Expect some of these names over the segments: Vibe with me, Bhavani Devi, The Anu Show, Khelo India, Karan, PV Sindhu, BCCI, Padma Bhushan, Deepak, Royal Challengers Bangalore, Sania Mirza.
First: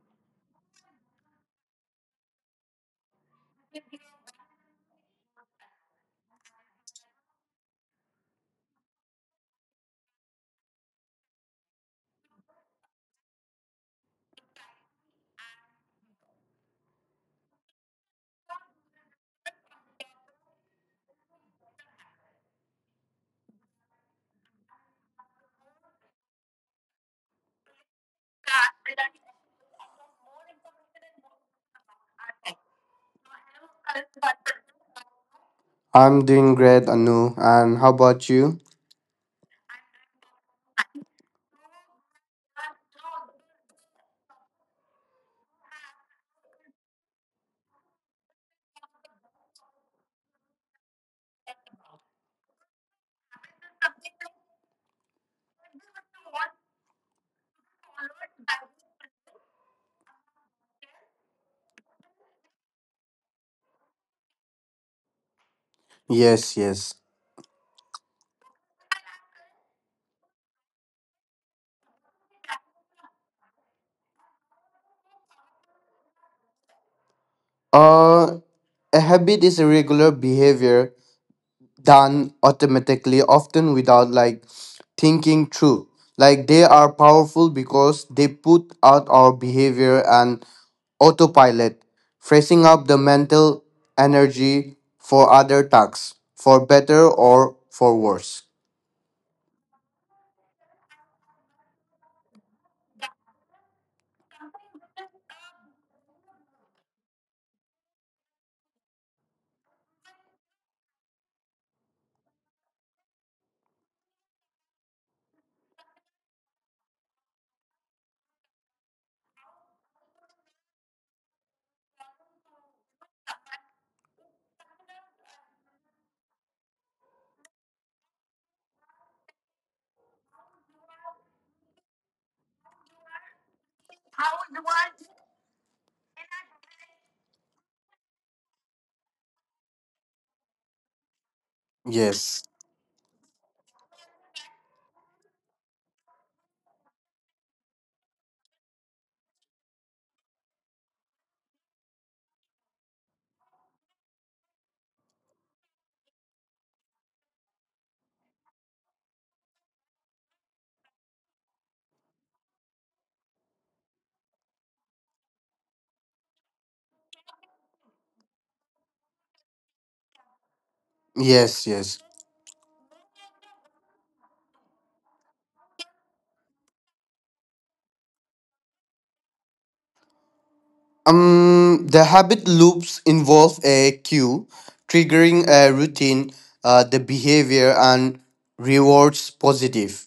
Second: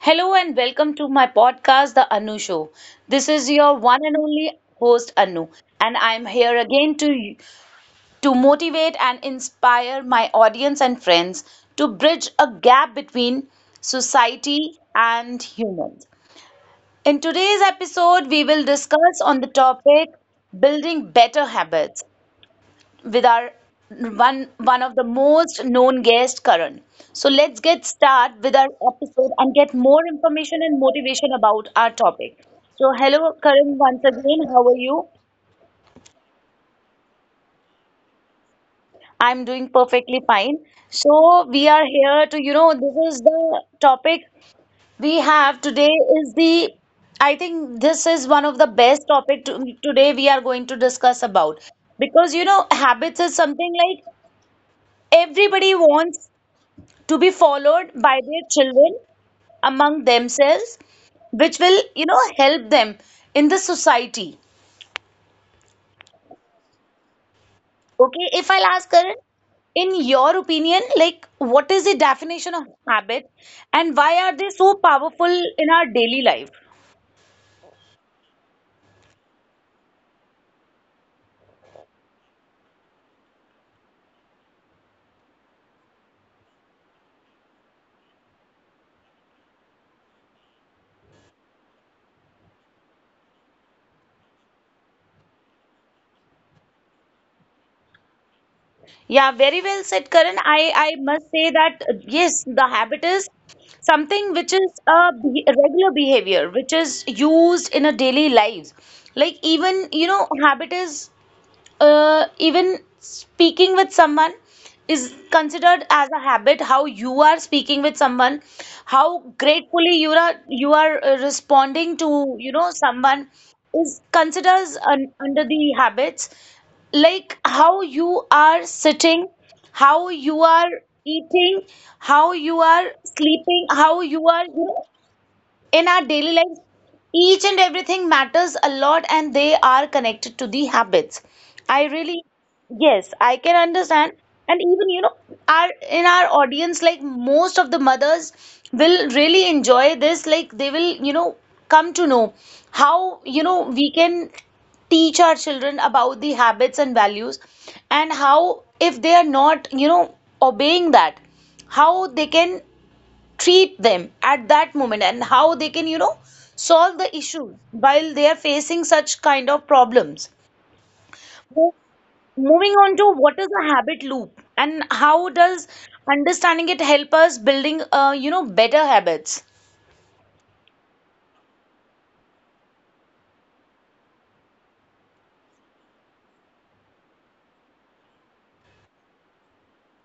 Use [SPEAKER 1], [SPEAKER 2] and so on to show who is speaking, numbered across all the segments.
[SPEAKER 1] Hello and welcome to my podcast, The Anu Show. This is your one and only host, Anu, and I'm here again to motivate and inspire my audience and friends to bridge a gap between society and humans. In today's episode, we will discuss on the topic building better habits with our one of the most known guest, Karan. So let's get start with our episode and get more information and motivation about our topic. So hello, Karan, once again. How are you?
[SPEAKER 2] I'm doing great, Anu. And how about you?
[SPEAKER 1] I'm doing perfectly fine. So we are here to, this is the topic we have today is the I think this is one of the best topic today we are going to discuss about, because you know habits is something like everybody wants to be followed by their children among themselves, which will you know help them in the society.
[SPEAKER 2] Yes, yes.
[SPEAKER 1] Okay, if I'll ask Karan, in your opinion, like what is the definition of habit and why are they so powerful in our daily life?
[SPEAKER 2] Uh, a habit is a regular behavior done automatically, often without like thinking through. Like they are powerful because they put out our behavior and autopilot, freeing up the mental energy for other tasks, for better or for worse.
[SPEAKER 1] Yeah, very well said, Karan. I must say that yes, the habit is something which is a a regular behavior which is used in a daily lives. Like, even you know, habit is, even speaking with someone is considered as a habit. How you are speaking with someone, how gratefully you are responding to, you know, someone is considers under the habits. Like how you are sitting, how you are eating, how you are sleeping, how you are, you know, in our daily life, each and everything matters a lot and they are connected to the habits. I really,
[SPEAKER 2] Yes,
[SPEAKER 1] yes, I can understand. And even, you know, our in our audience, like most of the mothers will really enjoy this, like they will, you know, come to know how, you know, we can teach our children about the habits and values, and how if they are not, you know, obeying that, how they can treat them at that moment, and how they can, you know, solve the issue while they are facing such kind of problems.
[SPEAKER 2] yes,
[SPEAKER 1] Mo-
[SPEAKER 2] yes.
[SPEAKER 1] Moving on to, what is a habit loop and how does understanding it help us building you know, better habits?
[SPEAKER 2] The habit loops involve a cue triggering a routine, the behavior, and rewards positive.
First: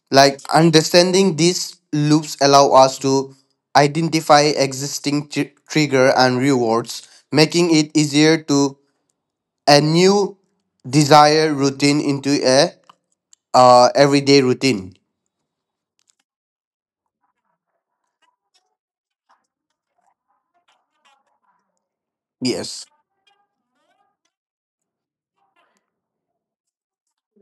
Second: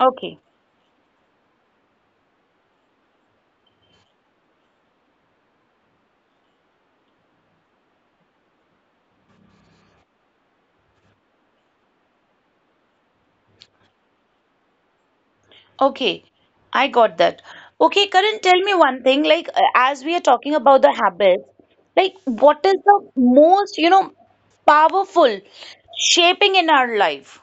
[SPEAKER 1] Okay.
[SPEAKER 2] Like understanding these loops allow us to identify existing trigger and rewards, making it easier to a new desire routine into a everyday routine.
[SPEAKER 1] Okay, I got that. Okay, Karan, tell me one thing, like as we are talking about the habits, like what is
[SPEAKER 2] Yes.
[SPEAKER 1] the most, you know, powerful shaping in our life?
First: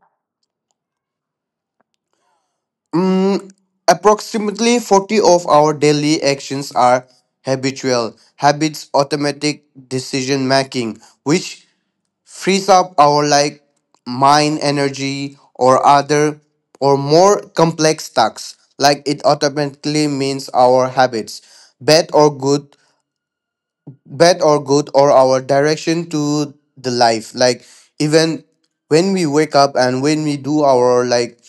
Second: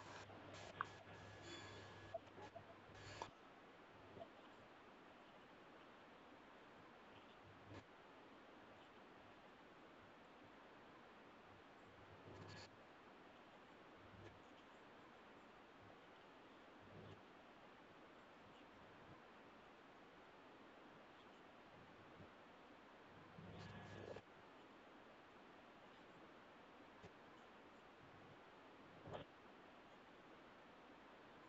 [SPEAKER 2] Mm, approximately 40 of our daily actions are habitual habits automatic decision making which frees up our like mind energy or other or more complex tasks, like it automatically means our habits bad or good, or our direction to the life, like even when we wake up and when we do our like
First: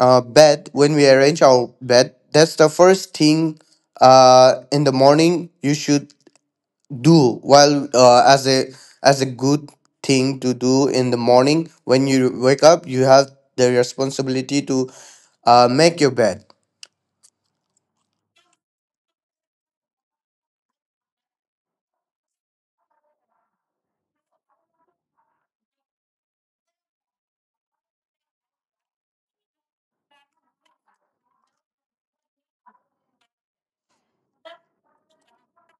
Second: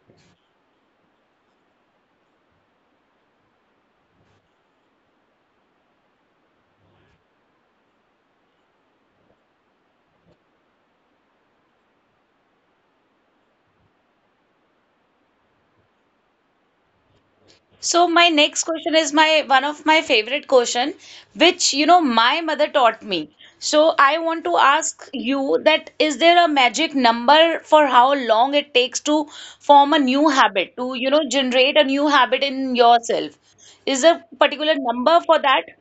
[SPEAKER 2] bed, when we arrange our bed. That's the first thing in the morning you should do. While as a good thing to do in the morning when you wake up, you have the responsibility to make your bed.
[SPEAKER 1] So my next question is my one of my favorite question, which you know my mother taught me. So I want to ask you that, is there a magic number for how long it takes to form a new habit, to you know generate a new habit in yourself? Is there a particular number for that?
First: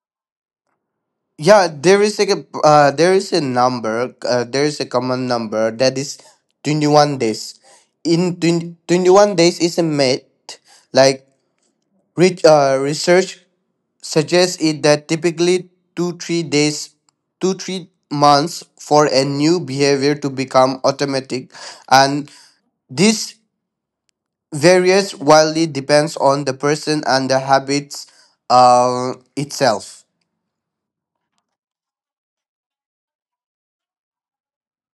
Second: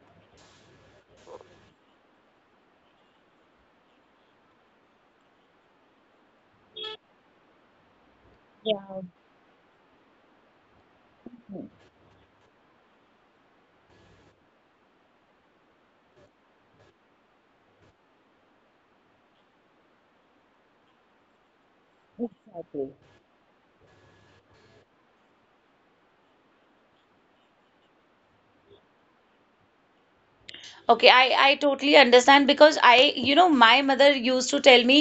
[SPEAKER 2] Yeah, there is a number. There is a common number that is 21 days. In twenty twenty one days is a myth. Like research suggests it that typically 2-3 days, 2-3 months for a new behavior to become automatic, and this varies wildly depends on the person and the habits itself.
[SPEAKER 1] Okay, I totally understand, because I, you know, my mother used to tell me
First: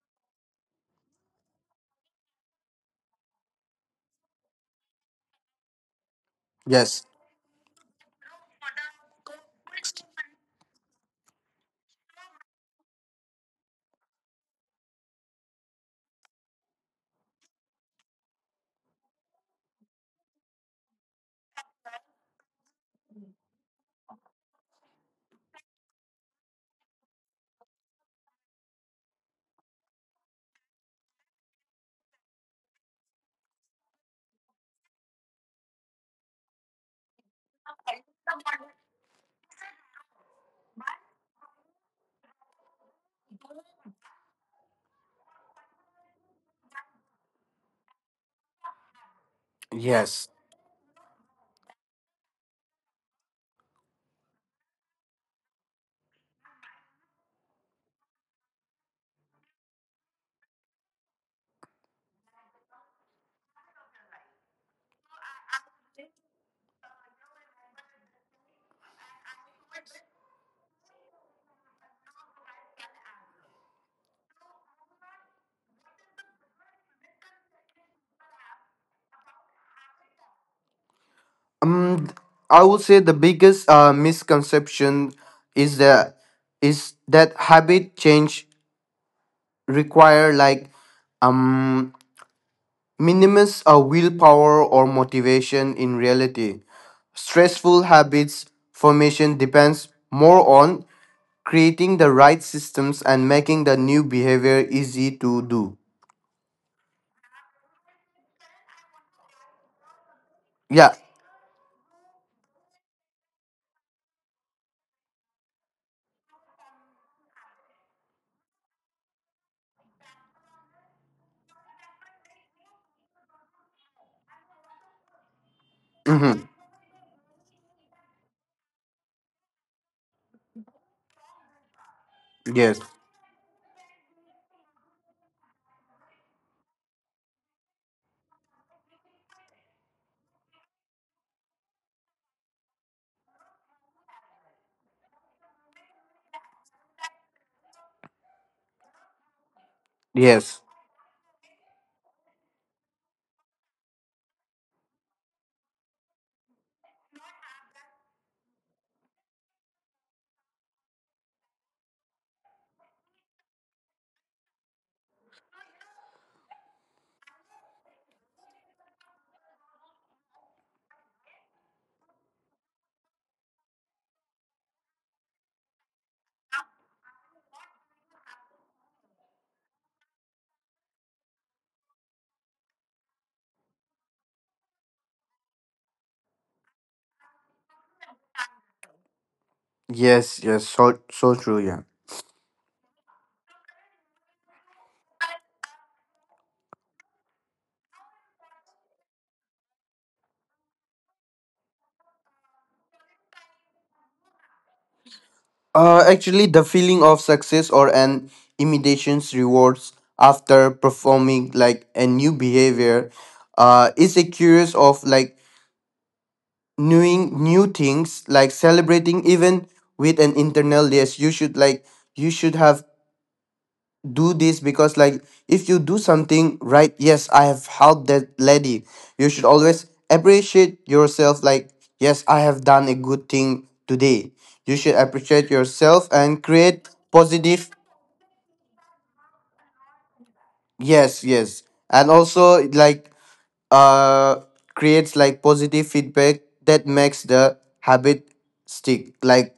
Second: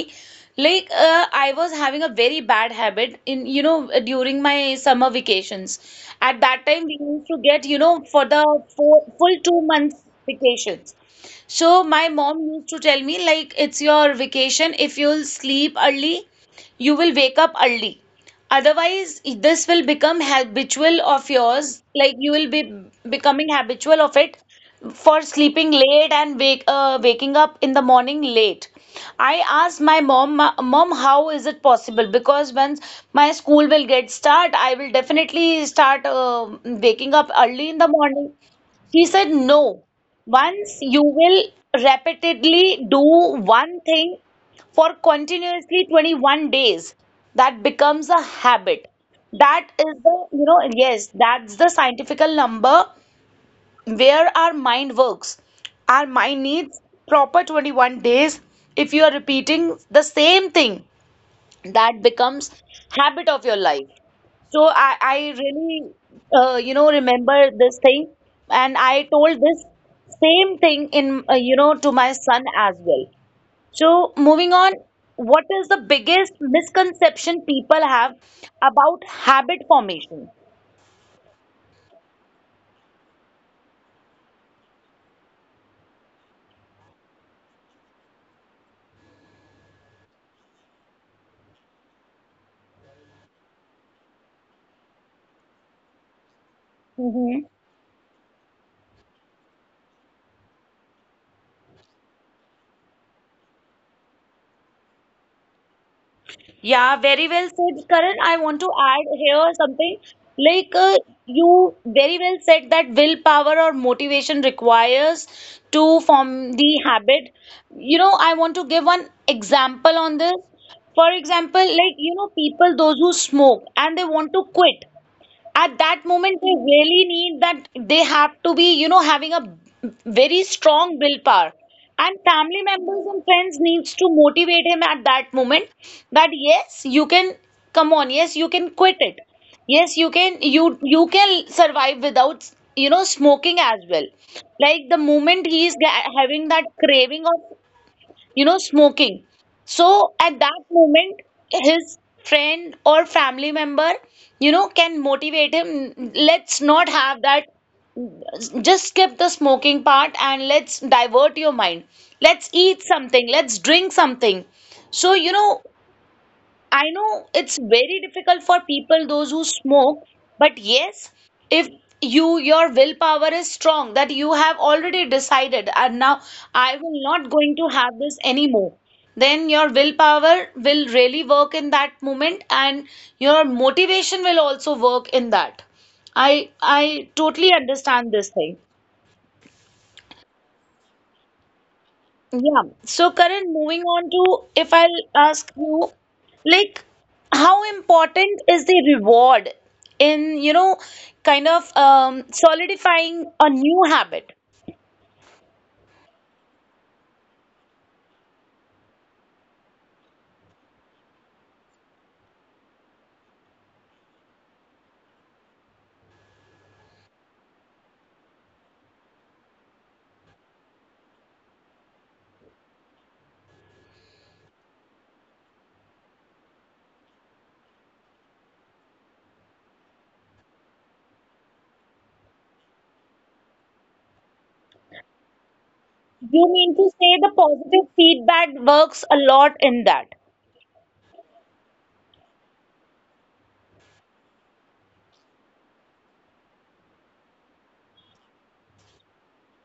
[SPEAKER 1] like, I was having a very bad habit in, you know, during my summer vacations. At that time, we
[SPEAKER 2] Yes,
[SPEAKER 1] used to get, you know, for the full, full 2 months vacations. So my mom used to tell me like, it's your vacation. If you'll sleep early, you will wake up early. Otherwise, this will become habitual of yours. Like you will be becoming habitual of it, for sleeping late and wake waking up in the morning late. I asked my mom, Mom, how is it possible? Because once my school will get start, I will definitely start waking up early in the morning." He said, "No. Once you will repeatedly do one thing for continuously 21 days, that becomes a habit. That is the,
[SPEAKER 2] yes.
[SPEAKER 1] you know, yes, that's the scientifical number where our mind works. Our mind needs proper 21 days if you are repeating the same thing, that becomes habit of your life." So I really you know, remember this thing, and I told this same thing in, you know, to my son as well. So moving on, what is the biggest misconception people have about habit formation?
[SPEAKER 2] um I would say the biggest misconception is the is that habit change require like, um minimize our willpower or motivation in reality. Stressful habits formation depends more on creating the right systems and making the new behavior easy to do.
[SPEAKER 1] Yeah, very well said, Karan. I want to add here something. Like,
[SPEAKER 2] Yeah.
[SPEAKER 1] you very well said that willpower or motivation requires to form the habit. You know, I want to give one example on this. For example, like, you know, people those who smoke and they want to quit, at that moment,
[SPEAKER 2] Mm-hmm.
[SPEAKER 1] they really need that they have to be, you know, having a very strong willpower. And family
[SPEAKER 2] Yes.
[SPEAKER 1] members and friends needs to motivate him at that moment, that yes, you can, come on, yes, you can quit it. Yes, you can, you can survive without, you know, smoking as well. Like, the moment he is having that craving of, you know, smoking. So at that
[SPEAKER 2] Yes.
[SPEAKER 1] moment, his friend or family member, you know, can motivate him. Let's not have that. Just skip the smoking part and let's divert your mind. Let's eat something. Let's drink something. So, you know, I know it's very difficult for people those who smoke, but yes, if you, your willpower is strong, that you have already decided and now I will not going to have this anymore. Then your willpower will really work in that moment and your motivation will also work in that. I totally understand this thing.
[SPEAKER 2] Yes. Yes. So true. Yeah.
[SPEAKER 1] Yeah. So, Karan, moving on to, if I'll ask you, like, how important is the reward in, you know, kind of solidifying a new habit?
[SPEAKER 2] Actually, the feeling of success or an imitation's rewards after performing like a new behavior, is a curious of like knowing new things, like celebrating even with an internal list. You should like, you should have do this, because like if you do something right, yes, I have helped that lady, you should always appreciate yourself, like yes, I have done a good thing today. You should appreciate yourself
[SPEAKER 1] You
[SPEAKER 2] and
[SPEAKER 1] mean to
[SPEAKER 2] create
[SPEAKER 1] say the
[SPEAKER 2] positive.
[SPEAKER 1] positive feedback works a lot in that.
[SPEAKER 2] Yes, yes. And also like uh creates like positive feedback that makes the habit stick, like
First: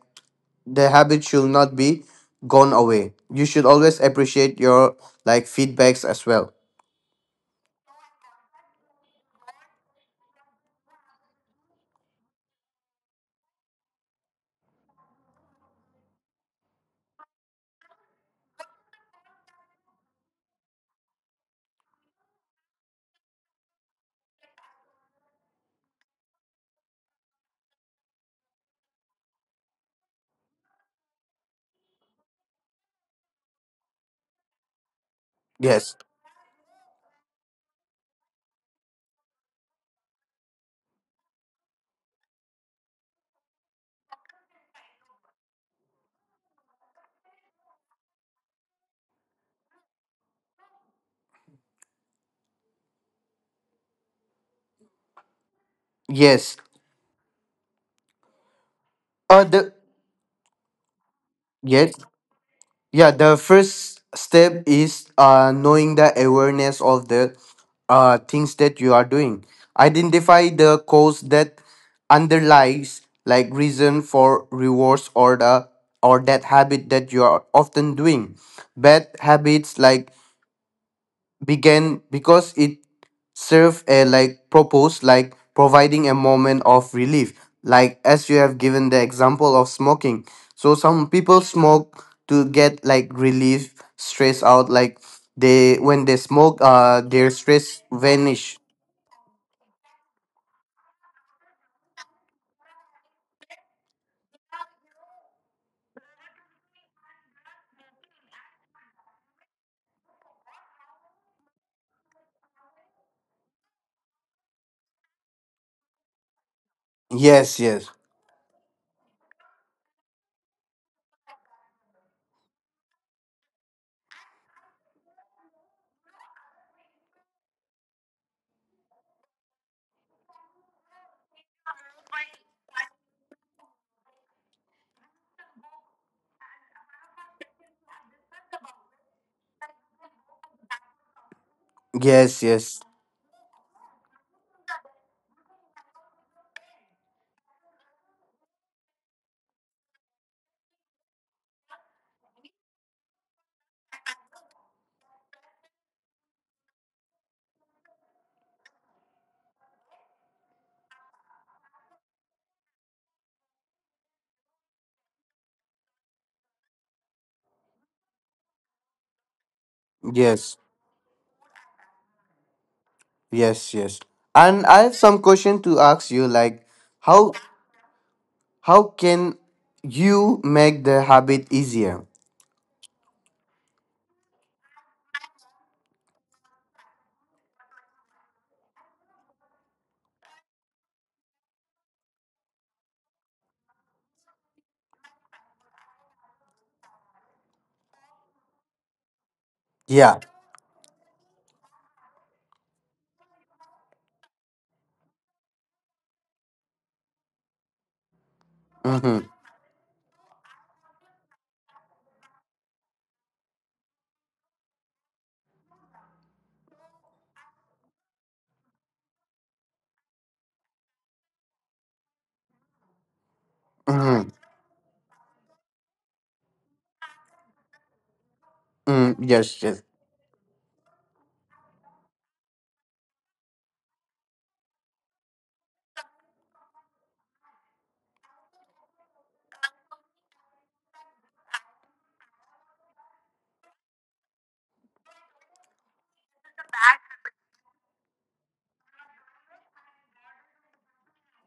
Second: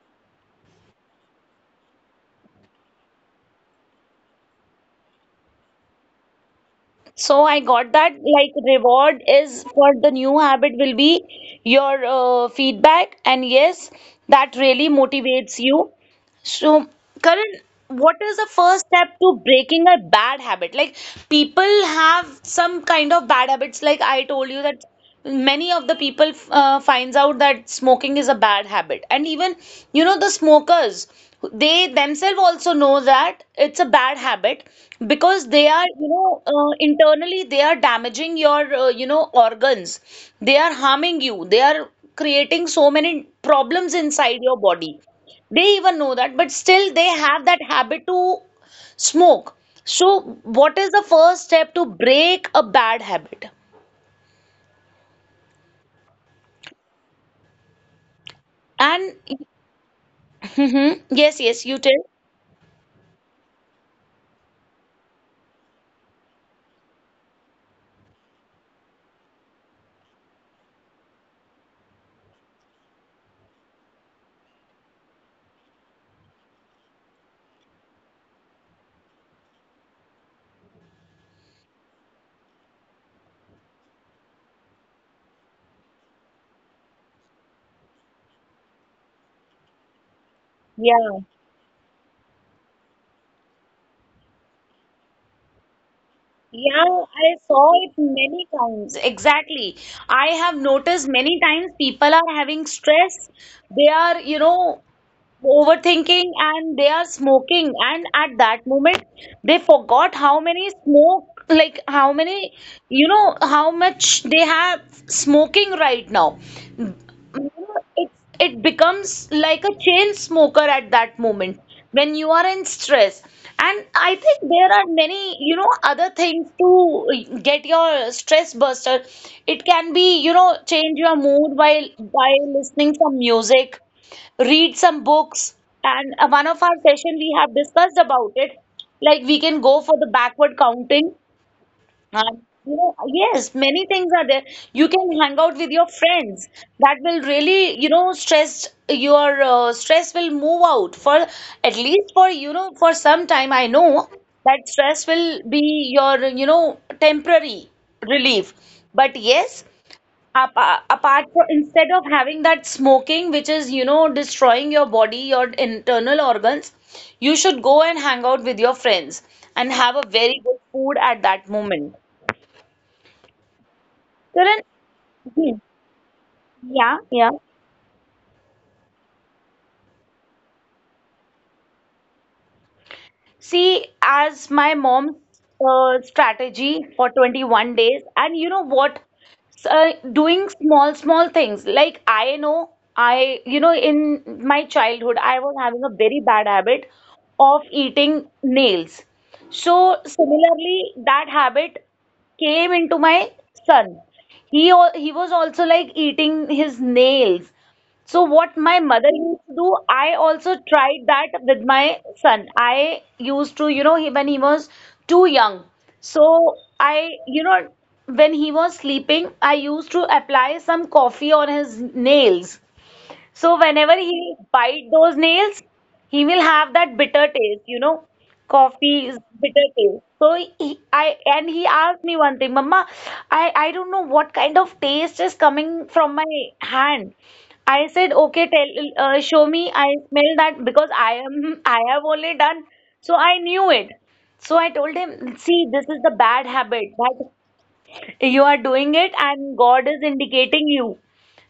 [SPEAKER 2] the habit should not be gone away. You should always appreciate your like feedbacks as well.
[SPEAKER 1] So I got that, like reward is for the new habit will be your feedback, and yes, that really motivates you. So, Karan, what is the first step to breaking a bad habit? Like, people have some kind of bad habits. Like I told you that many of the people finds out that smoking is a bad habit, and even, you know, the smokers, they themselves also know that it's a bad habit, because they are,
[SPEAKER 2] Yes.
[SPEAKER 1] you know, internally they are damaging your, you know, organs. They are harming you. They are creating so many problems inside your body, they even know that, but still they have that habit to smoke. So, what is the first step to break a bad habit?
[SPEAKER 2] Yes.
[SPEAKER 1] And
[SPEAKER 2] The
[SPEAKER 1] Mhm. Yes, yes, you
[SPEAKER 2] Yes.
[SPEAKER 1] tell.
[SPEAKER 2] Yeah, the first step is knowing the awareness of the things that you are doing. Identify the cause that underlies like reason for rewards, or that habit that you are often doing. Bad habits like began because it served a like purpose, like providing a moment of relief, like as you have given the example of smoking. So some
[SPEAKER 1] Yeah.
[SPEAKER 2] people smoke to get like relief stress out, like they, when they smoke,
[SPEAKER 1] Yeah,
[SPEAKER 2] their
[SPEAKER 1] I saw
[SPEAKER 2] stress
[SPEAKER 1] it many
[SPEAKER 2] vanish.
[SPEAKER 1] times. Exactly. I have noticed many times people are having stress. They are, you know, overthinking and they are smoking, and at that moment they forgot how many smoke, like how many, you know, how much they have smoking right now. You
[SPEAKER 2] Yes,
[SPEAKER 1] know,
[SPEAKER 2] yes,
[SPEAKER 1] it's, it becomes like a chain smoker at that moment, when you are in stress. And I think there are many, you know, other things to get your stress buster. It can be, you know, change your mood while, by listening some music, read some books. And one of our session we have discussed about it, like we can go for the backward counting,
[SPEAKER 2] yes,
[SPEAKER 1] you
[SPEAKER 2] yes,
[SPEAKER 1] know, yes, many things are there. You can hang out with your friends. That will really, you know, stress your, stress will move out for at least for, you know, for some time. I know that stress will be your, you know, temporary relief. But yes, apart from instead of having that smoking, which is, you know, destroying your body, your internal organs, you should go and hang out with your friends and have a very good
[SPEAKER 2] yes,
[SPEAKER 1] food at that moment.
[SPEAKER 2] yes, yes.
[SPEAKER 1] So
[SPEAKER 2] And I have some
[SPEAKER 1] Hmm.
[SPEAKER 2] question to ask you, like
[SPEAKER 1] Yeah, yeah.
[SPEAKER 2] how how can you make the habit easier?
[SPEAKER 1] See, as my mom's strategy for 21 days, and you know what? S- Uh, Doing small, small things. Like, I know, I, you know, in my childhood, I was having a very bad habit of eating nails. So
[SPEAKER 2] Yeah.
[SPEAKER 1] similarly, that habit came into my son. He he was also like eating his nails. So what my mother
[SPEAKER 2] Mm-hmm.
[SPEAKER 1] used to do, I also tried that with my son. I used to, you know, he, when he was too young. So I, you know, when he was sleeping, I used to apply some coffee on his nails. So whenever
[SPEAKER 2] Mm,
[SPEAKER 1] he bite those nails, he will have that bitter taste, you know. Coffee
[SPEAKER 2] mm,
[SPEAKER 1] is
[SPEAKER 2] yes,
[SPEAKER 1] bitter
[SPEAKER 2] yes,
[SPEAKER 1] taste. So he, I, and he asked me one thing, "Mama, I don't know what kind of taste is coming from my hand." I said, "Okay, tell, show me. I smell that, because I am, I have only done, so I knew it." So I told him, "See, this is the bad habit that you are doing it, and God is indicating you."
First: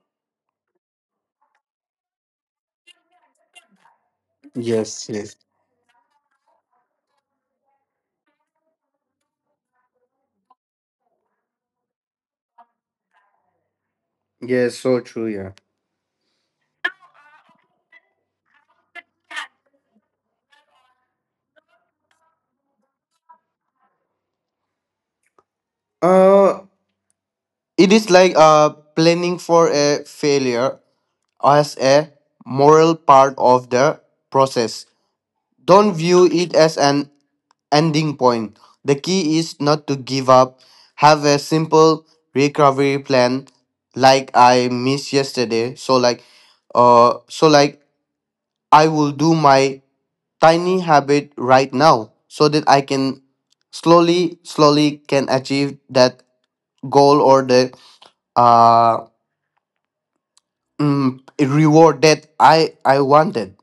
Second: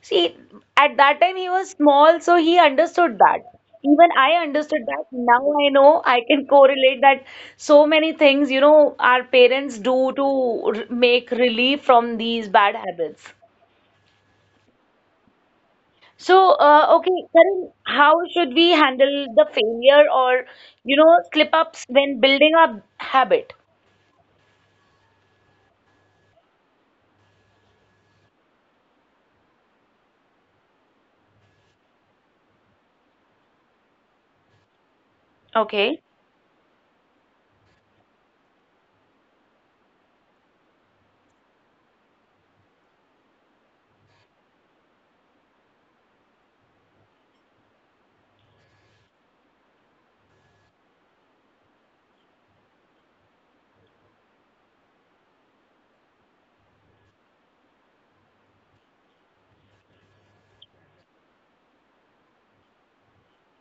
[SPEAKER 1] See, at that time he was small, so he understood that. Even I understood that.
[SPEAKER 2] yes, yes,
[SPEAKER 1] Now I know I can correlate that so many things, you know, our parents do to make relief from these bad habits.
[SPEAKER 2] yes. So true, yeah.
[SPEAKER 1] So, okay, Karan, how should we handle the failure or, you know, slip ups when building a habit?
[SPEAKER 2] Uh, it is like planning for a failure as a moral part of the process. Don't
[SPEAKER 1] Okay.
[SPEAKER 2] view it as an ending point. The key is not to give up. Have a simple recovery plan, like I missed yesterday. So like, I will do my tiny habit right now so that I can slowly, slowly can achieve that goal or the uh reward that I wanted.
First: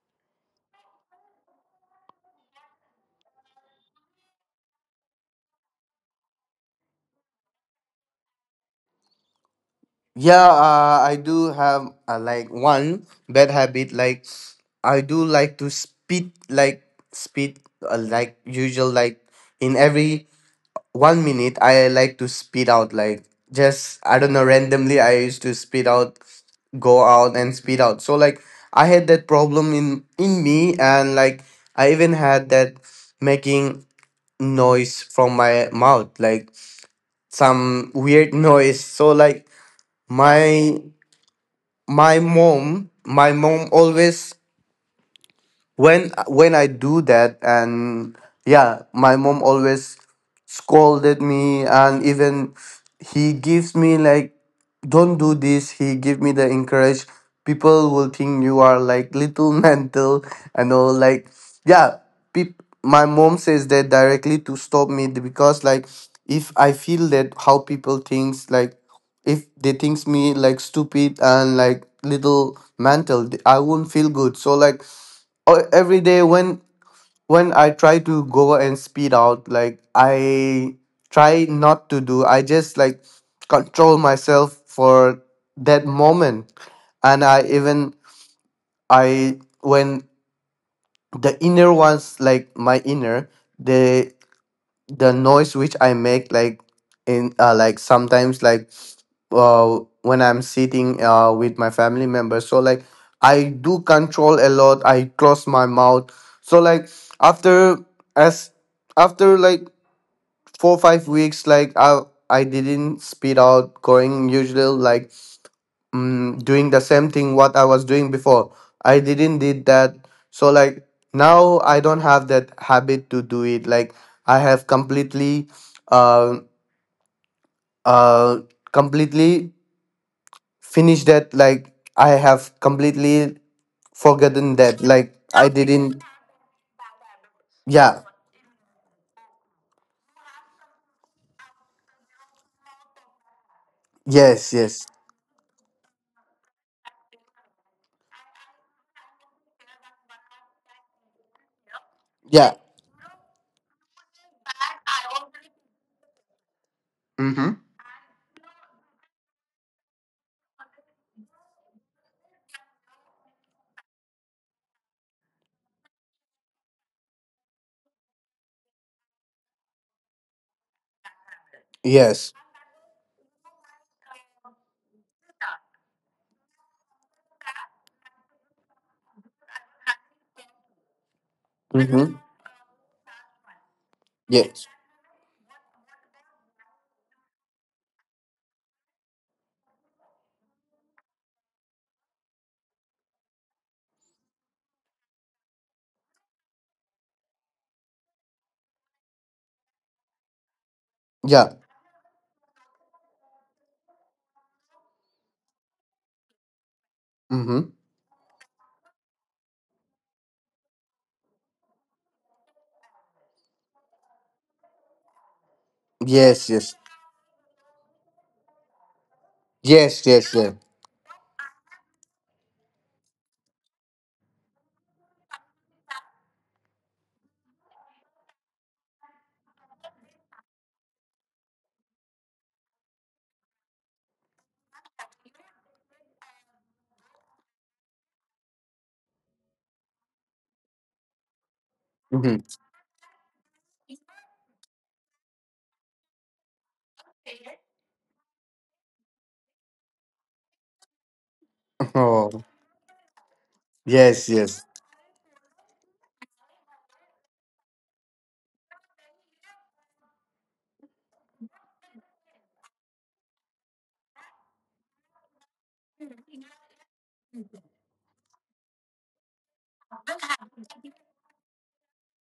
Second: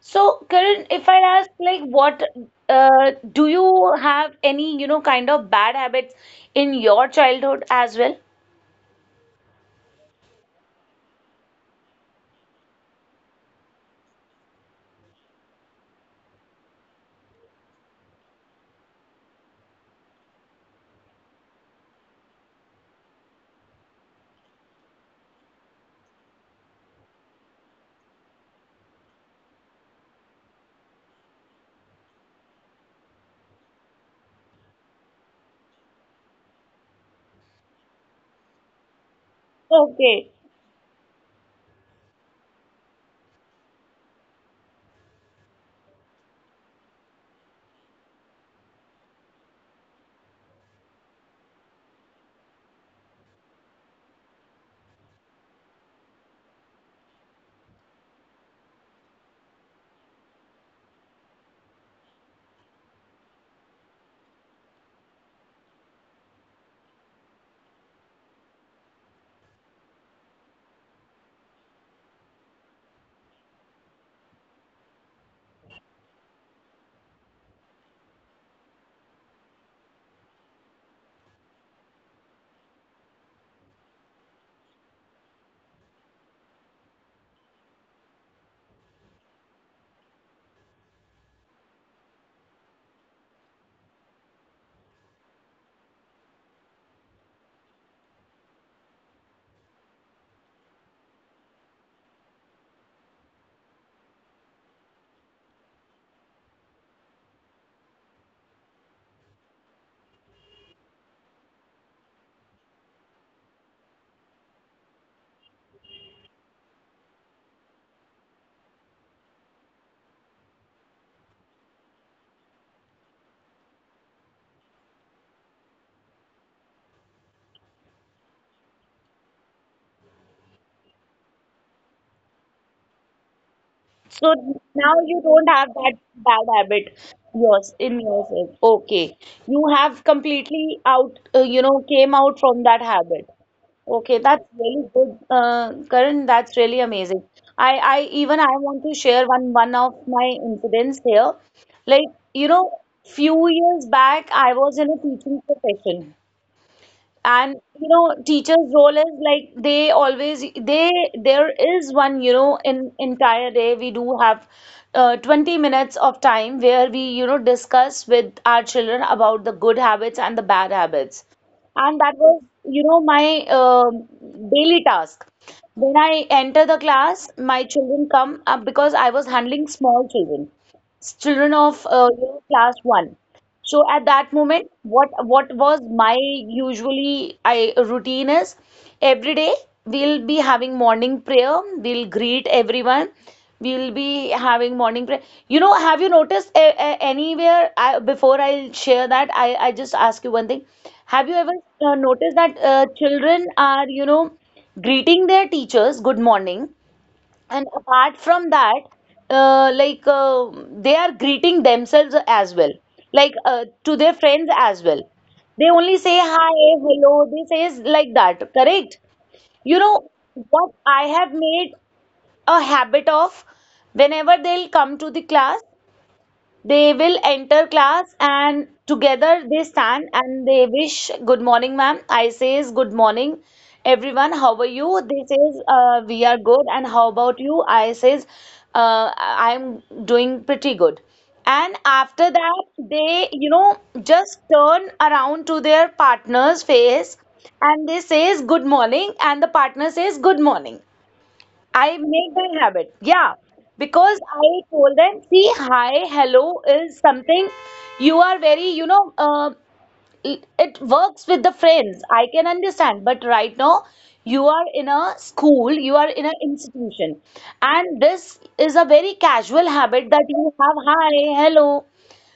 [SPEAKER 1] So, Karan, if I ask, like, what do you have any, you know, kind of bad habits in your childhood as well?
[SPEAKER 2] Yeah, I do have like one bad habit. Like I do like to speed, speed, like usual, like in every 1 minute I like to speed out, like just I don't know, randomly I used to speed out, go out and speed out. So like I had that problem in me, and like I even had that making noise from my mouth, like some weird noise, so like
[SPEAKER 1] Okay.
[SPEAKER 2] my my mom always, when I do that, and yeah, my mom always scolded me and even he gives me like, don't do this. He give me the encourage. People will think you are like little mental and all, like yeah. My mom says that directly to stop me because, like, if I feel that how people thinks, like if they thinks me like stupid and like little mental, I won't feel good. So like, every day when I try to go and speed out, like I try not to do. I just like control myself for that moment, and I even, I when the inner ones, like my inner, they, the noise which I make, like in like sometimes, like when I'm sitting with my family members. So like I do control a lot. I close my mouth. So like after as after like 4-5 weeks, like I didn't spit out going usual, like doing the same thing what I was doing before. I didn't did that. So like now I don't have that habit to do it. Like I have uh uh completely finished that, like I have completely
[SPEAKER 1] So
[SPEAKER 2] forgotten that.
[SPEAKER 1] now
[SPEAKER 2] Like
[SPEAKER 1] you don't
[SPEAKER 2] I
[SPEAKER 1] have that
[SPEAKER 2] didn't.
[SPEAKER 1] bad habit yours in
[SPEAKER 2] Yeah.
[SPEAKER 1] yourself. Okay. You have completely out, you know, came out from that habit. Okay, that's
[SPEAKER 2] Yes,
[SPEAKER 1] really
[SPEAKER 2] yes.
[SPEAKER 1] good, Karan. That's really amazing. I even I want to share one of my incidents here. Like, you
[SPEAKER 2] Yeah.
[SPEAKER 1] know, few years back, I was in a teaching profession, and
[SPEAKER 2] Mm-hmm.
[SPEAKER 1] you know teachers role is like they always they there is one, you know, in entire day we do have 20 minutes of time where we, you know, discuss with our children about the good habits and the bad habits, and that
[SPEAKER 2] Yes.
[SPEAKER 1] was, you know, my daily task. When I enter the class, my children come up because I was handling small children, children of
[SPEAKER 2] Mm-hmm.
[SPEAKER 1] you know, class one. So at that moment,
[SPEAKER 2] Yes.
[SPEAKER 1] what was my usually I routine is every day we'll be having morning prayer, we'll greet everyone, we'll be having morning prayer. You know, have you noticed a, anywhere I, before I'll share that, I just ask you one thing. Have you ever
[SPEAKER 2] Yeah.
[SPEAKER 1] noticed that children are, you know, greeting their teachers good morning, and
[SPEAKER 2] Mm-hmm.
[SPEAKER 1] apart from that, uh, like uh, they are greeting themselves as well, like to their friends as well. They only say hi,
[SPEAKER 2] Yes, yes.
[SPEAKER 1] hello, they says like that, correct? You know
[SPEAKER 2] Yes, yes, yeah.
[SPEAKER 1] what I have made a habit of? Whenever they'll come to the class, they will enter class and together they stand and they wish good morning, ma'am. I says good morning, everyone. How are you? They says we are good. And how about you? I says I'm doing pretty good. And after
[SPEAKER 2] Mm-hmm.
[SPEAKER 1] that, they, you know, just turn around to their partner's face and they says good morning and the partner says good morning. I make
[SPEAKER 2] Oh.
[SPEAKER 1] that habit. Yeah. Because
[SPEAKER 2] Yes,
[SPEAKER 1] I
[SPEAKER 2] yes.
[SPEAKER 1] told them, see, hi, hello is something you are very, you know, it, it works with the friends. I can understand. But right now, you are in a school, you are in an institution. And this is a very casual habit that you have, hi, hello.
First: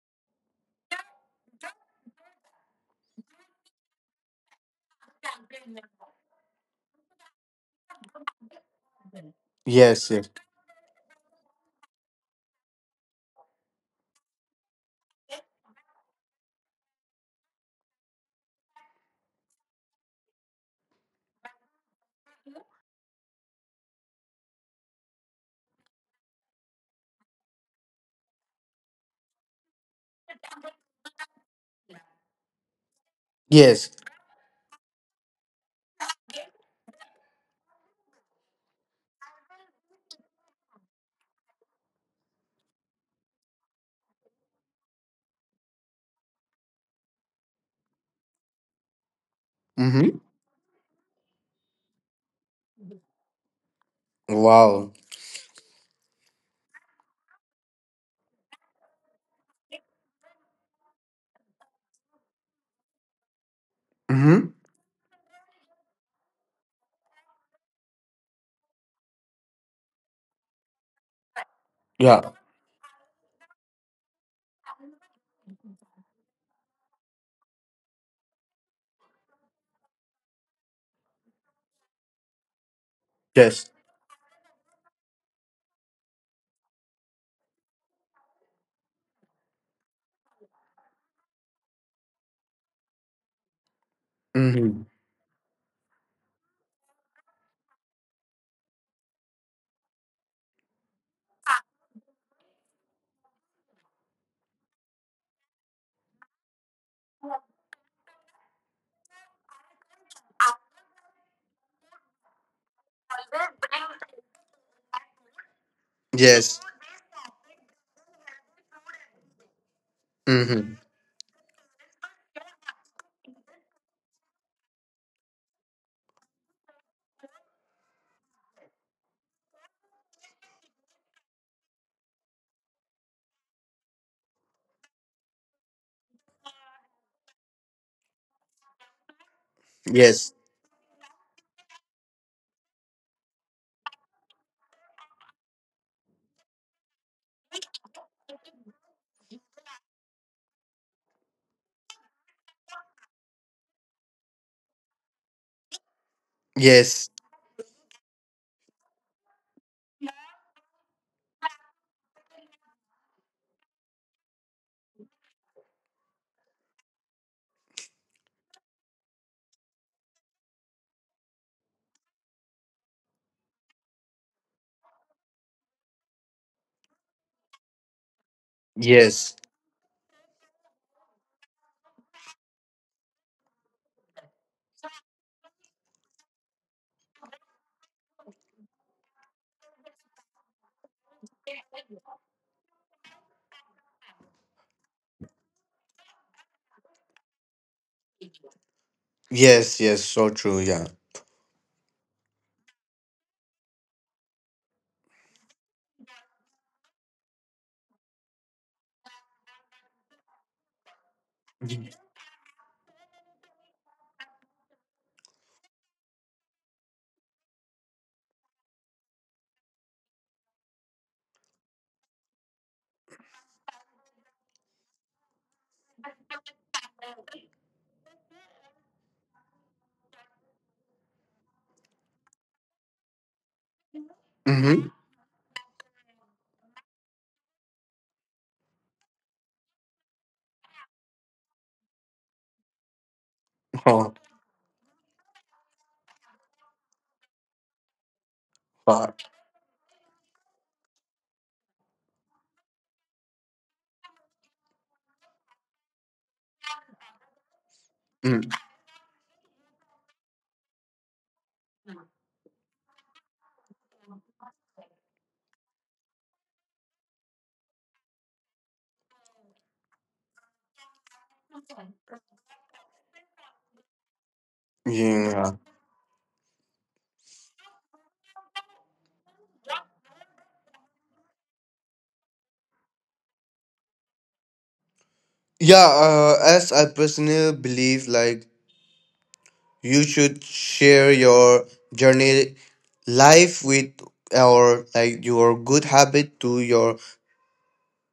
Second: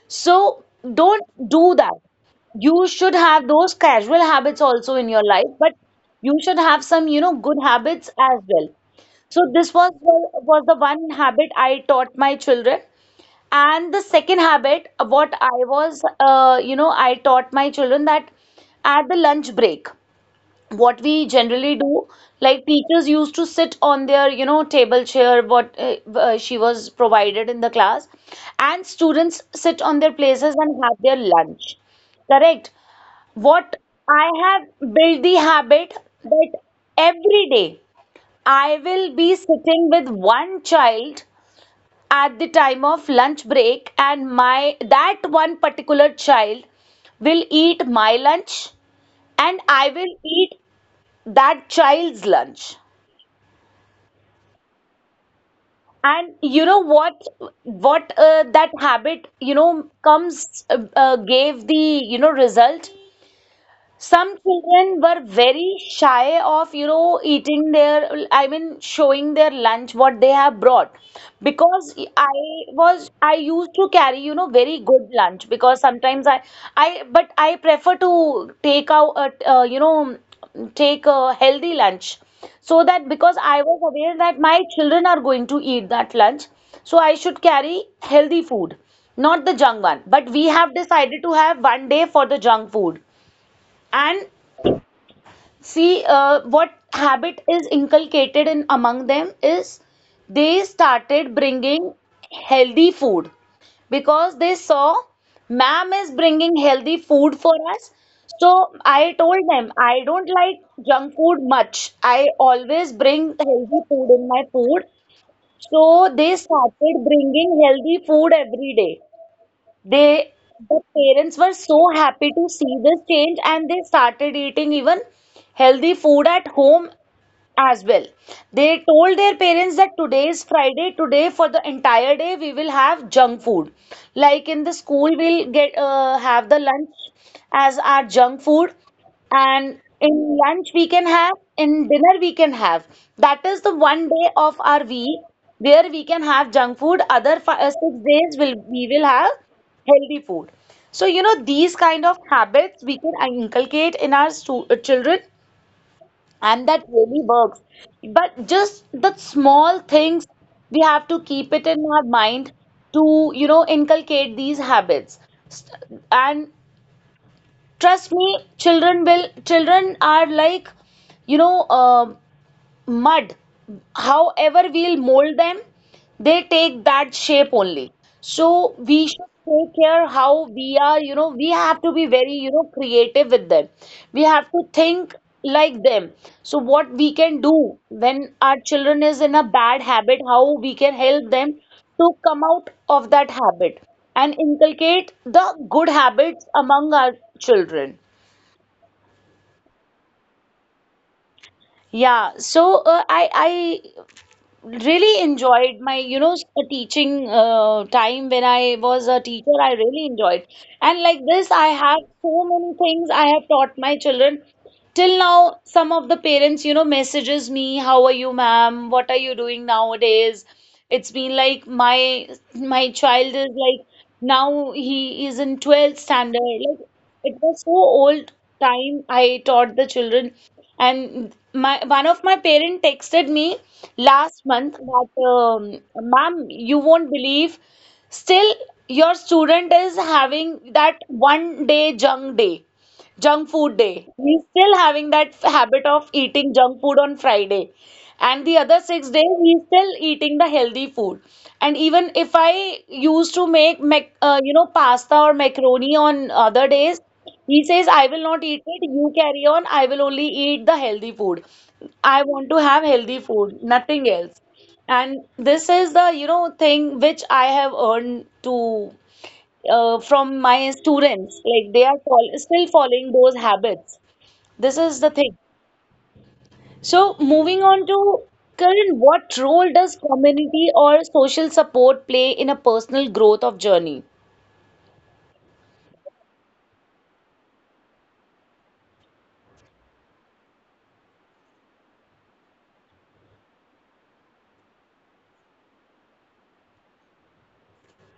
[SPEAKER 1] So don't do that. You should have those casual habits also in your life, but you should have some, you know, good habits as well. So this
[SPEAKER 2] Yes, yes.
[SPEAKER 1] was the one habit I taught my children. And the second habit, what I was, you know, I taught my children that at the lunch break what we generally do, like teachers used to sit on their, you know, table chair what she was provided in the class, and students sit on their places and have their lunch, correct? What
[SPEAKER 2] Yes.
[SPEAKER 1] I have built the habit that every day I will be sitting with one child at the time of lunch break, and my that one particular child will eat my lunch, and I will
[SPEAKER 2] Mm-hmm.
[SPEAKER 1] eat that child's lunch.
[SPEAKER 2] Wow.
[SPEAKER 1] And you know what? What that habit, you know, comes gave the, you know, result. Some
[SPEAKER 2] Mm-hmm.
[SPEAKER 1] children were very shy of, you know, eating their, I mean, showing their lunch, what they have brought. Because I
[SPEAKER 2] Yeah.
[SPEAKER 1] was, I used to carry, you know, very good lunch because sometimes I, but I prefer to take out, a, you know, take a healthy lunch. So that because I
[SPEAKER 2] Yes.
[SPEAKER 1] was aware that my children are going to eat that lunch, so I should carry healthy food, not the junk one. But we have decided to have one day for the junk food. And
[SPEAKER 2] Mm-hmm.
[SPEAKER 1] see, what habit is inculcated in among them is they started bringing healthy food because they saw ma'am is bringing healthy food for us. So I told them I don't like junk food much. I always bring healthy food in my food. So they
[SPEAKER 2] Yes.
[SPEAKER 1] started bringing healthy food every day. They,
[SPEAKER 2] Mm-hmm.
[SPEAKER 1] the parents were so happy to see this change and they started eating even healthy food at home as well. They told their parents that today is Friday, today for the entire day we will have junk food. Like in the school, we'll get have the lunch as our junk food, and in
[SPEAKER 2] Yes.
[SPEAKER 1] lunch we can have, in dinner we can have. That is the one day of our week where we can have junk food. Other five, six days will we will have healthy food. So, you know, these kind of habits we can inculcate in our children and that
[SPEAKER 2] Yes.
[SPEAKER 1] really works. But just the small things, we have to keep it in our mind to, you know, inculcate these habits. St- And trust me, children will, children are like, you know, mud, however we'll mold them they take that shape only. So we should
[SPEAKER 2] Yes.
[SPEAKER 1] take care how we are, you know, we have to be very, you know, creative with them. We have to think like them. So what we can do when our children is in a bad habit, how we can help them to come out of that habit and inculcate the good habits among our children.
[SPEAKER 2] Yes, yes. So true, yeah.
[SPEAKER 1] Yeah, so I really enjoyed my, you know, teaching time when I was a teacher. I really enjoyed. And like this, I have so many things I have taught my children. Till now, some of the parents, you know, messages me, "How are you, ma'am? What are you doing nowadays?" It's been like my child is like now he is in 12th standard. Like it was so old time I taught the children, and my one of my parent texted me last month
[SPEAKER 2] Mm-hmm.
[SPEAKER 1] that ma'am, you won't believe, still your student is having that one day. Junk food day.
[SPEAKER 2] Oh,
[SPEAKER 1] He's still having that habit of eating junk food on Friday. And the other six days,
[SPEAKER 2] fuck.
[SPEAKER 1] he's still eating the healthy food. And even if I used to make, you know, pasta or macaroni on other days, he says, I will not
[SPEAKER 2] Mm.
[SPEAKER 1] eat it. You carry on. I will only eat the healthy food. I want to have healthy food, nothing else. And this is the, you know, thing which I have earned to from my students. Like they are fol still following those habits. This is the thing.
[SPEAKER 2] Yeah.
[SPEAKER 1] So moving on to Karan, what role does community or social support play in a personal growth of journey?
[SPEAKER 2] Yeah, as I personally believe, like, you should share your journey life with, or like your good habit to your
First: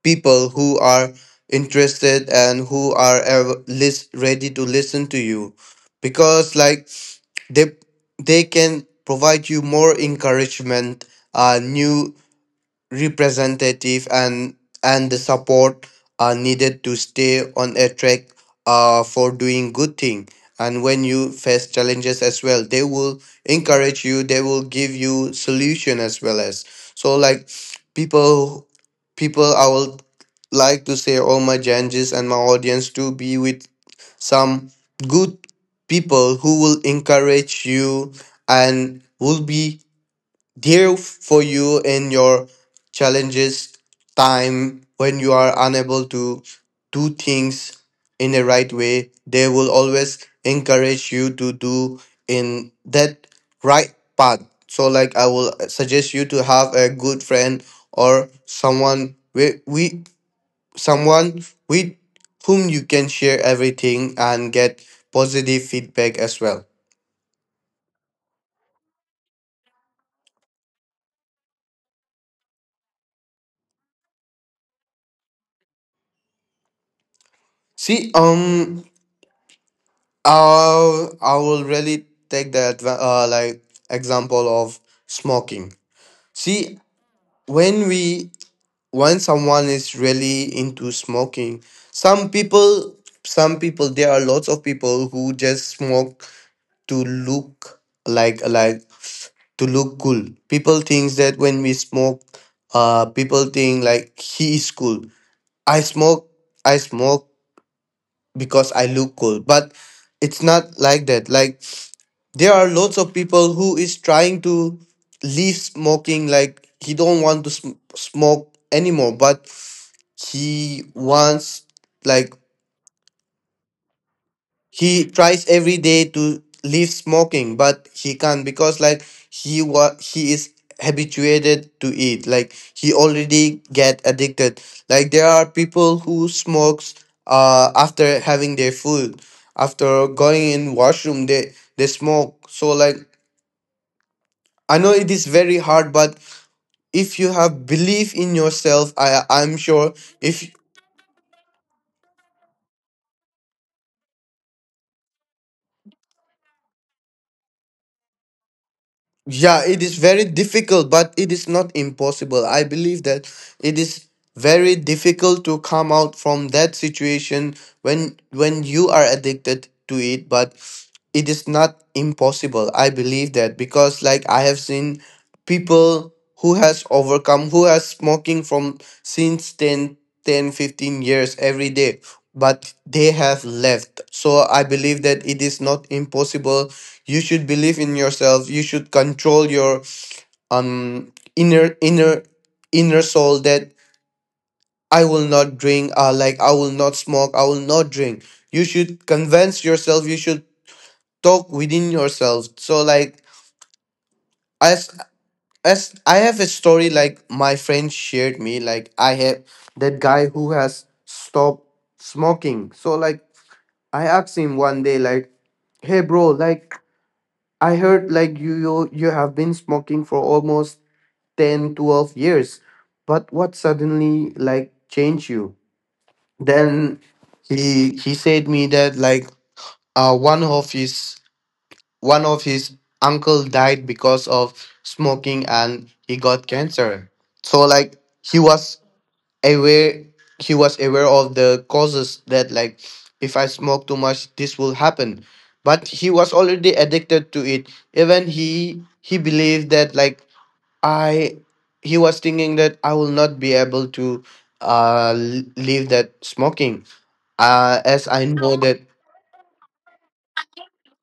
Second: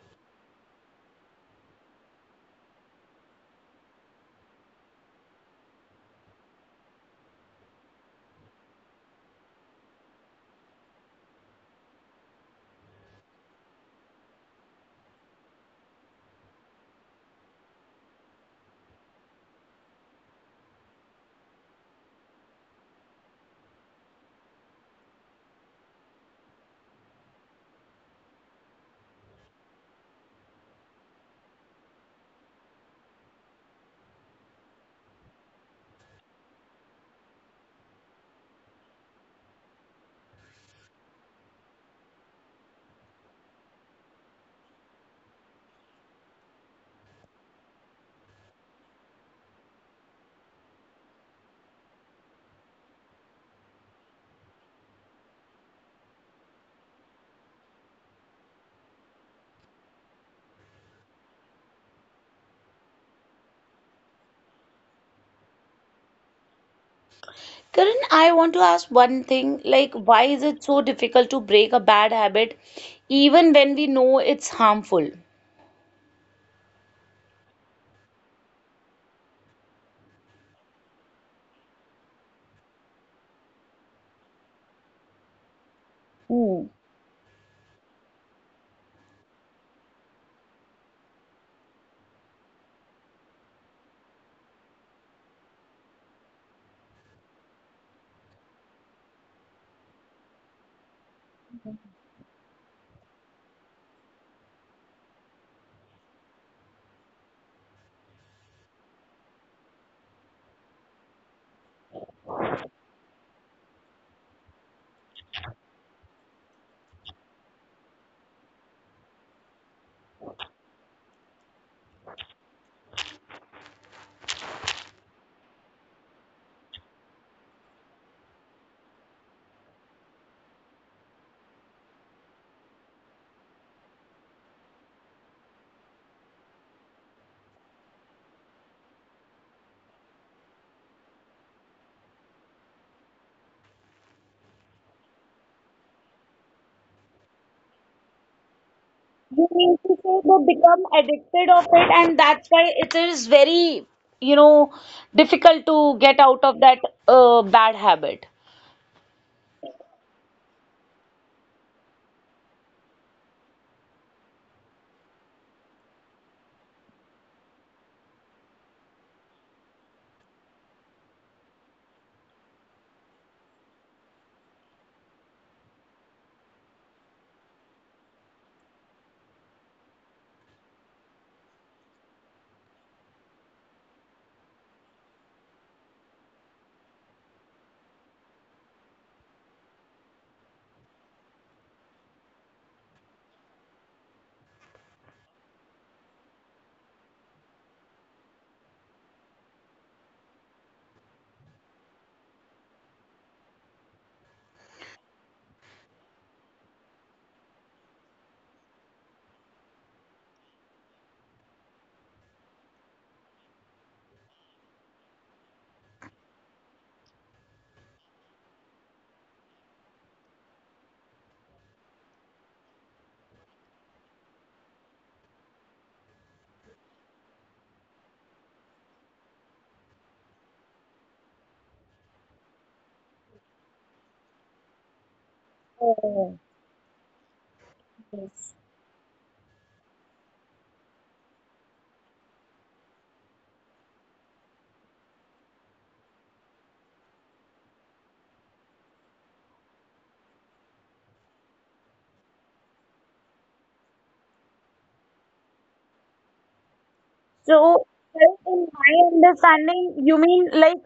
[SPEAKER 2] people who are interested and who are ready to listen to you, because like they they can provide you more encouragement, new representative, and the support are needed to stay on a track, for doing good thing. And when you face challenges as well, they will encourage you, they will give you solution as well. As so like, people people I will like to say, all my changes and my audience, to be with some good people who will encourage you and will be there for you in your challenges time, when you are unable to do things in the right way, they will always encourage you to do in that right path. So like I will suggest you to have a good friend or someone, we someone with whom you can share everything and get positive feedback as well.
[SPEAKER 1] Karan, I want to ask one thing, like why is it so difficult to break a bad habit even when we know it's harmful?
[SPEAKER 2] See, I will really take the like, example of smoking.
[SPEAKER 1] Hmm.
[SPEAKER 2] See, when we when someone is really into smoking, some people, some people, there are lots of people who just smoke to look, like to look cool. People thinks that when we smoke, people think like he is cool. I smoke, I smoke because I look cool, but it's not like that. Like there are lots of people who is trying to leave smoking, like he don't want to smoke anymore, but he wants, like he tries every day to leave smoking, but he can't because, like, he, what he is habituated to it, like he already get addicted. Like there are people who smokes after having their food, after going in washroom, they smoke, so like I know it is very hard, but if you have belief in yourself,
[SPEAKER 1] You
[SPEAKER 2] I'm
[SPEAKER 1] mean
[SPEAKER 2] sure
[SPEAKER 1] to say
[SPEAKER 2] if.
[SPEAKER 1] they become addicted of it, and that's why it is very, you know, difficult to get out of that bad habit.
[SPEAKER 2] Yeah, it is very difficult, but it is not impossible. I believe that it is very difficult to come out from that situation when you are addicted to it, but it is not impossible. I believe that because, like, I have seen people who has overcome, who has smoking from since ten, ten, fifteen years every day, but they have left. So I believe that it is not impossible. You should believe in yourself. You should control your um inner inner inner soul that I will not drink, like I will not smoke, I will not drink. You should convince yourself, you should talk within yourself. So like as as I have a story, like my friend shared me, like I have that guy who has stopped smoking. So like I asked him one day, like, hey bro, like I heard like you have been smoking for almost 10-12 years. But what suddenly like changed you? Then he said me that like uh one of his one of his uncle died because of smoking and he got
[SPEAKER 1] Oh,
[SPEAKER 2] cancer. So like
[SPEAKER 1] yes.
[SPEAKER 2] aware he was aware of the causes that, like, if I smoke too much this will happen, but he was already addicted to it. Even he believed that, like, I he was thinking that I will not be able to leave that smoking,
[SPEAKER 1] So,
[SPEAKER 2] as I
[SPEAKER 1] sir,
[SPEAKER 2] know that.
[SPEAKER 1] in my understanding, you mean like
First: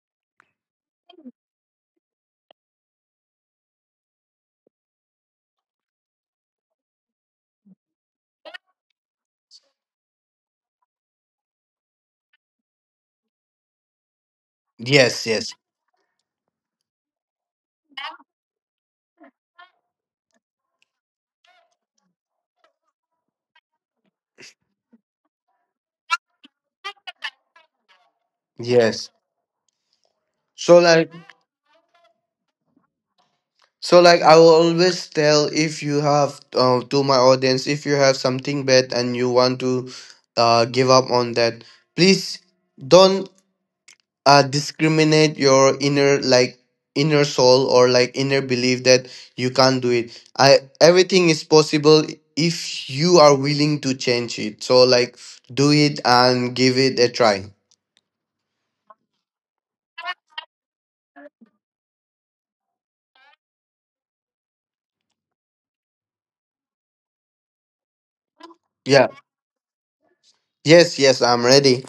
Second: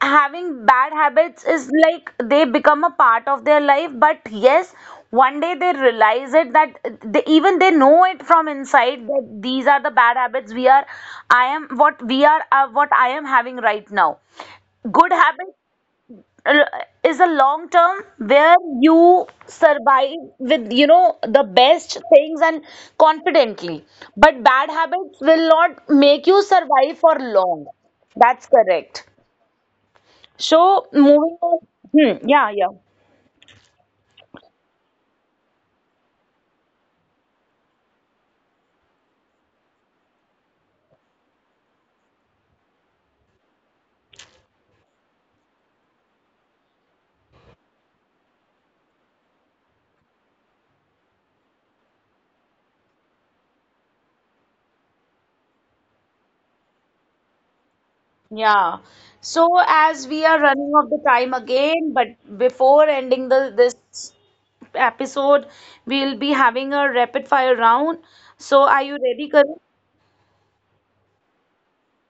[SPEAKER 1] having bad habits is like they become a part of their life, but yes, one day they realize it that they even they know it from inside that these are the bad habits we are, I am what we are, what I am having right now. Good
[SPEAKER 2] Yes,
[SPEAKER 1] habit,
[SPEAKER 2] yes,
[SPEAKER 1] uh, is a long term where you survive with, you know, the best things and confidently, but bad habits will not make you survive for long. That's correct.
[SPEAKER 2] yes.
[SPEAKER 1] So
[SPEAKER 2] So like.
[SPEAKER 1] moving on. Hmm, yeah, yeah.
[SPEAKER 2] So like I will always tell, if you have, to my audience, if you have something bad and you want to give up on that, please don't discriminate your inner, like, inner soul or like inner belief that you can't do it. I Everything is possible if you are willing to change it. So like do it and give it a try.
[SPEAKER 1] Yeah. So as we are running off the time again, but before ending the this episode, we'll be having a rapid fire round. So are you
[SPEAKER 2] Yeah.
[SPEAKER 1] ready, Karan?
[SPEAKER 2] Yes, yes, I'm ready.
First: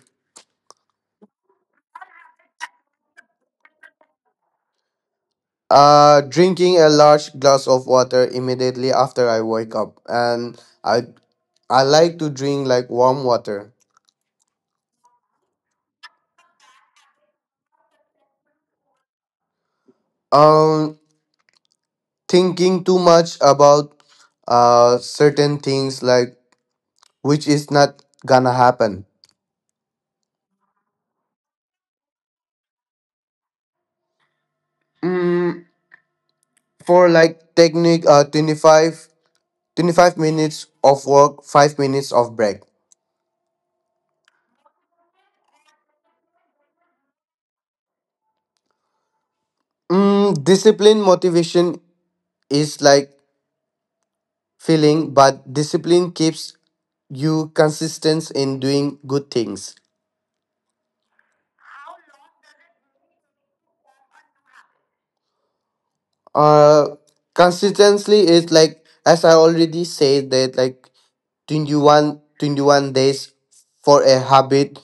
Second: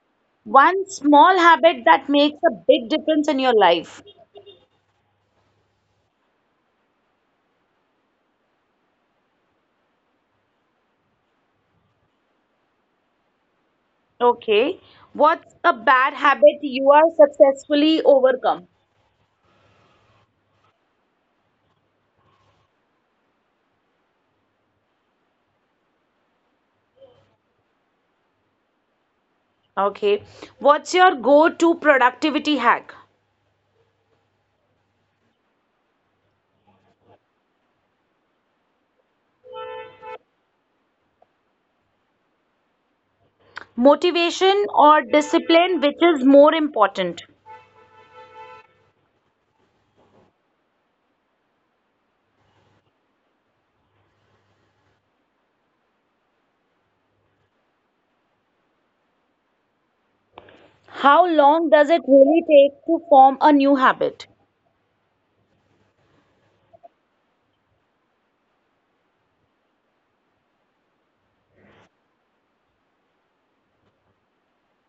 [SPEAKER 1] One small habit that makes a big difference in your life.
[SPEAKER 2] Drinking a large glass of water immediately after I wake up, and I I like to drink like warm water.
[SPEAKER 1] Okay. What's a bad habit you are successfully overcome?
[SPEAKER 2] Um, thinking too much about certain things, like which is not gonna happen.
[SPEAKER 1] Okay. What's your go-to productivity hack?
[SPEAKER 2] Mm, for like technique 25, 25 minutes of work, 5 minutes of break.
[SPEAKER 1] Motivation or discipline, which is more important?
[SPEAKER 2] Discipline motivation is like feeling, but discipline keeps you consistent in doing good things.
[SPEAKER 1] How long does it really take to form a new habit?
[SPEAKER 2] Uh, consistently, is like, as I already said, that like 21, 21 days for a habit,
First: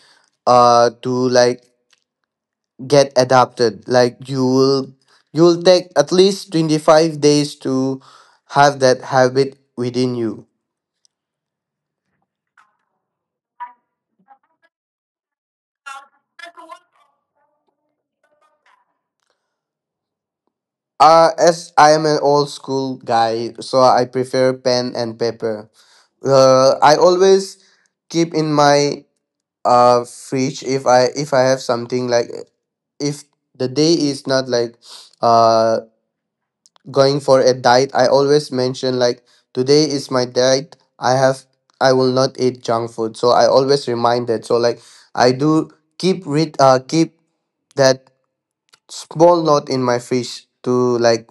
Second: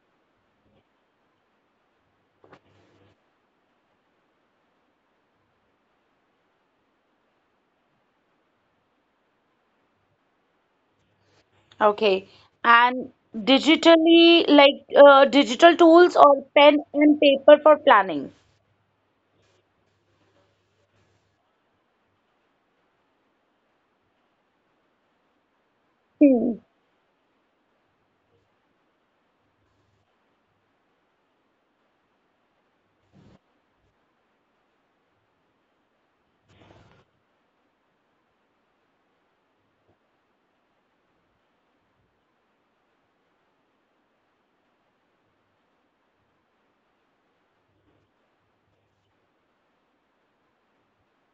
[SPEAKER 2] to like get adapted. Like you will take at least 25 days to have that habit within you.
[SPEAKER 1] Okay. And digitally, like digital tools or pen and paper for planning?
[SPEAKER 2] As I am an old school guy, so I prefer pen and paper.
[SPEAKER 1] Hmm.
[SPEAKER 2] I always keep in my fridge, if I have something, like if the day is not like uh going for a diet. I always mention like today is my diet. I will not eat junk food. So I always remind that. So like I do keep that small note in my fridge to like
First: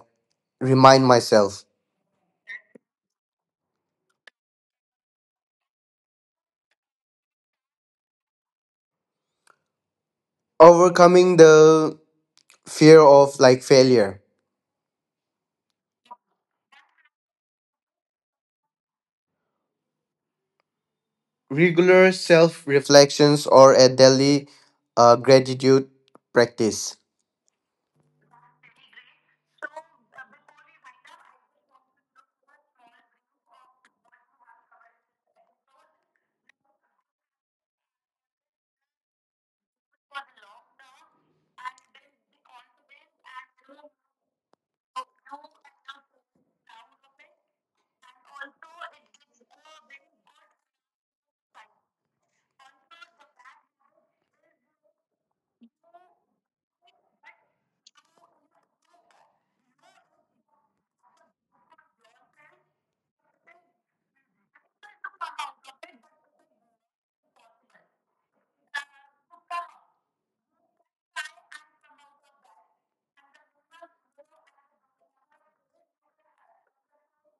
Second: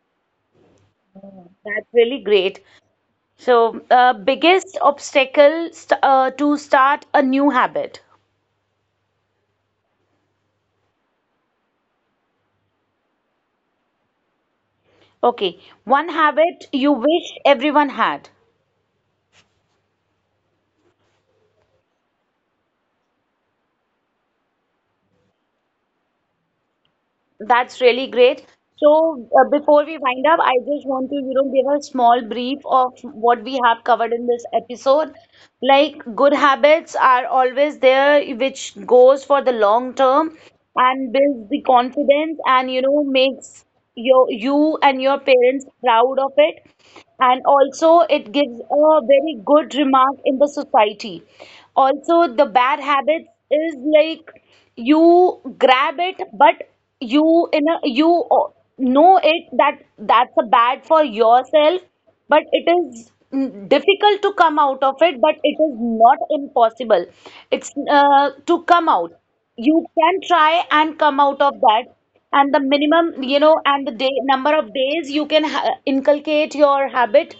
[SPEAKER 2] remind myself.
[SPEAKER 1] That's really great. So, biggest obstacle to start a new habit.
[SPEAKER 2] Overcoming the fear of like failure.
[SPEAKER 1] Okay, one habit you wish everyone had.
[SPEAKER 2] Regular self reflections or a daily gratitude practice.
[SPEAKER 1] That's really great. So, before we wind up, I just want to, you know, give a small brief of what we have covered in this episode. Like, good habits are always there, which goes for the long term and builds the confidence and, you know, makes your you and your parents proud of it. And also, it gives a very good remark in the society. Also, the bad habits is like you grab it, but you in a you know it that that's a bad for yourself, but it is difficult to come out of it, but it is not impossible. It's to come out, you can try and come out of that, and the minimum, you know, and the day number of days you can inculcate your habit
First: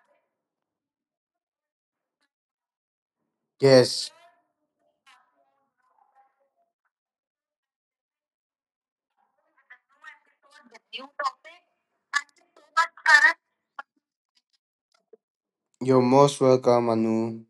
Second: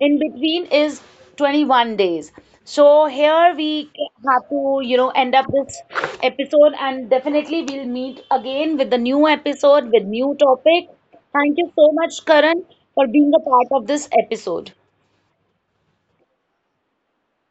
[SPEAKER 1] in between is 21 days. So here we
[SPEAKER 2] Yes,
[SPEAKER 1] have to, you know, end up this episode, and definitely we'll meet again with the new episode with new topic. Thank you so much, Karan, for being a part of this episode.
[SPEAKER 2] you're most welcome, Anu.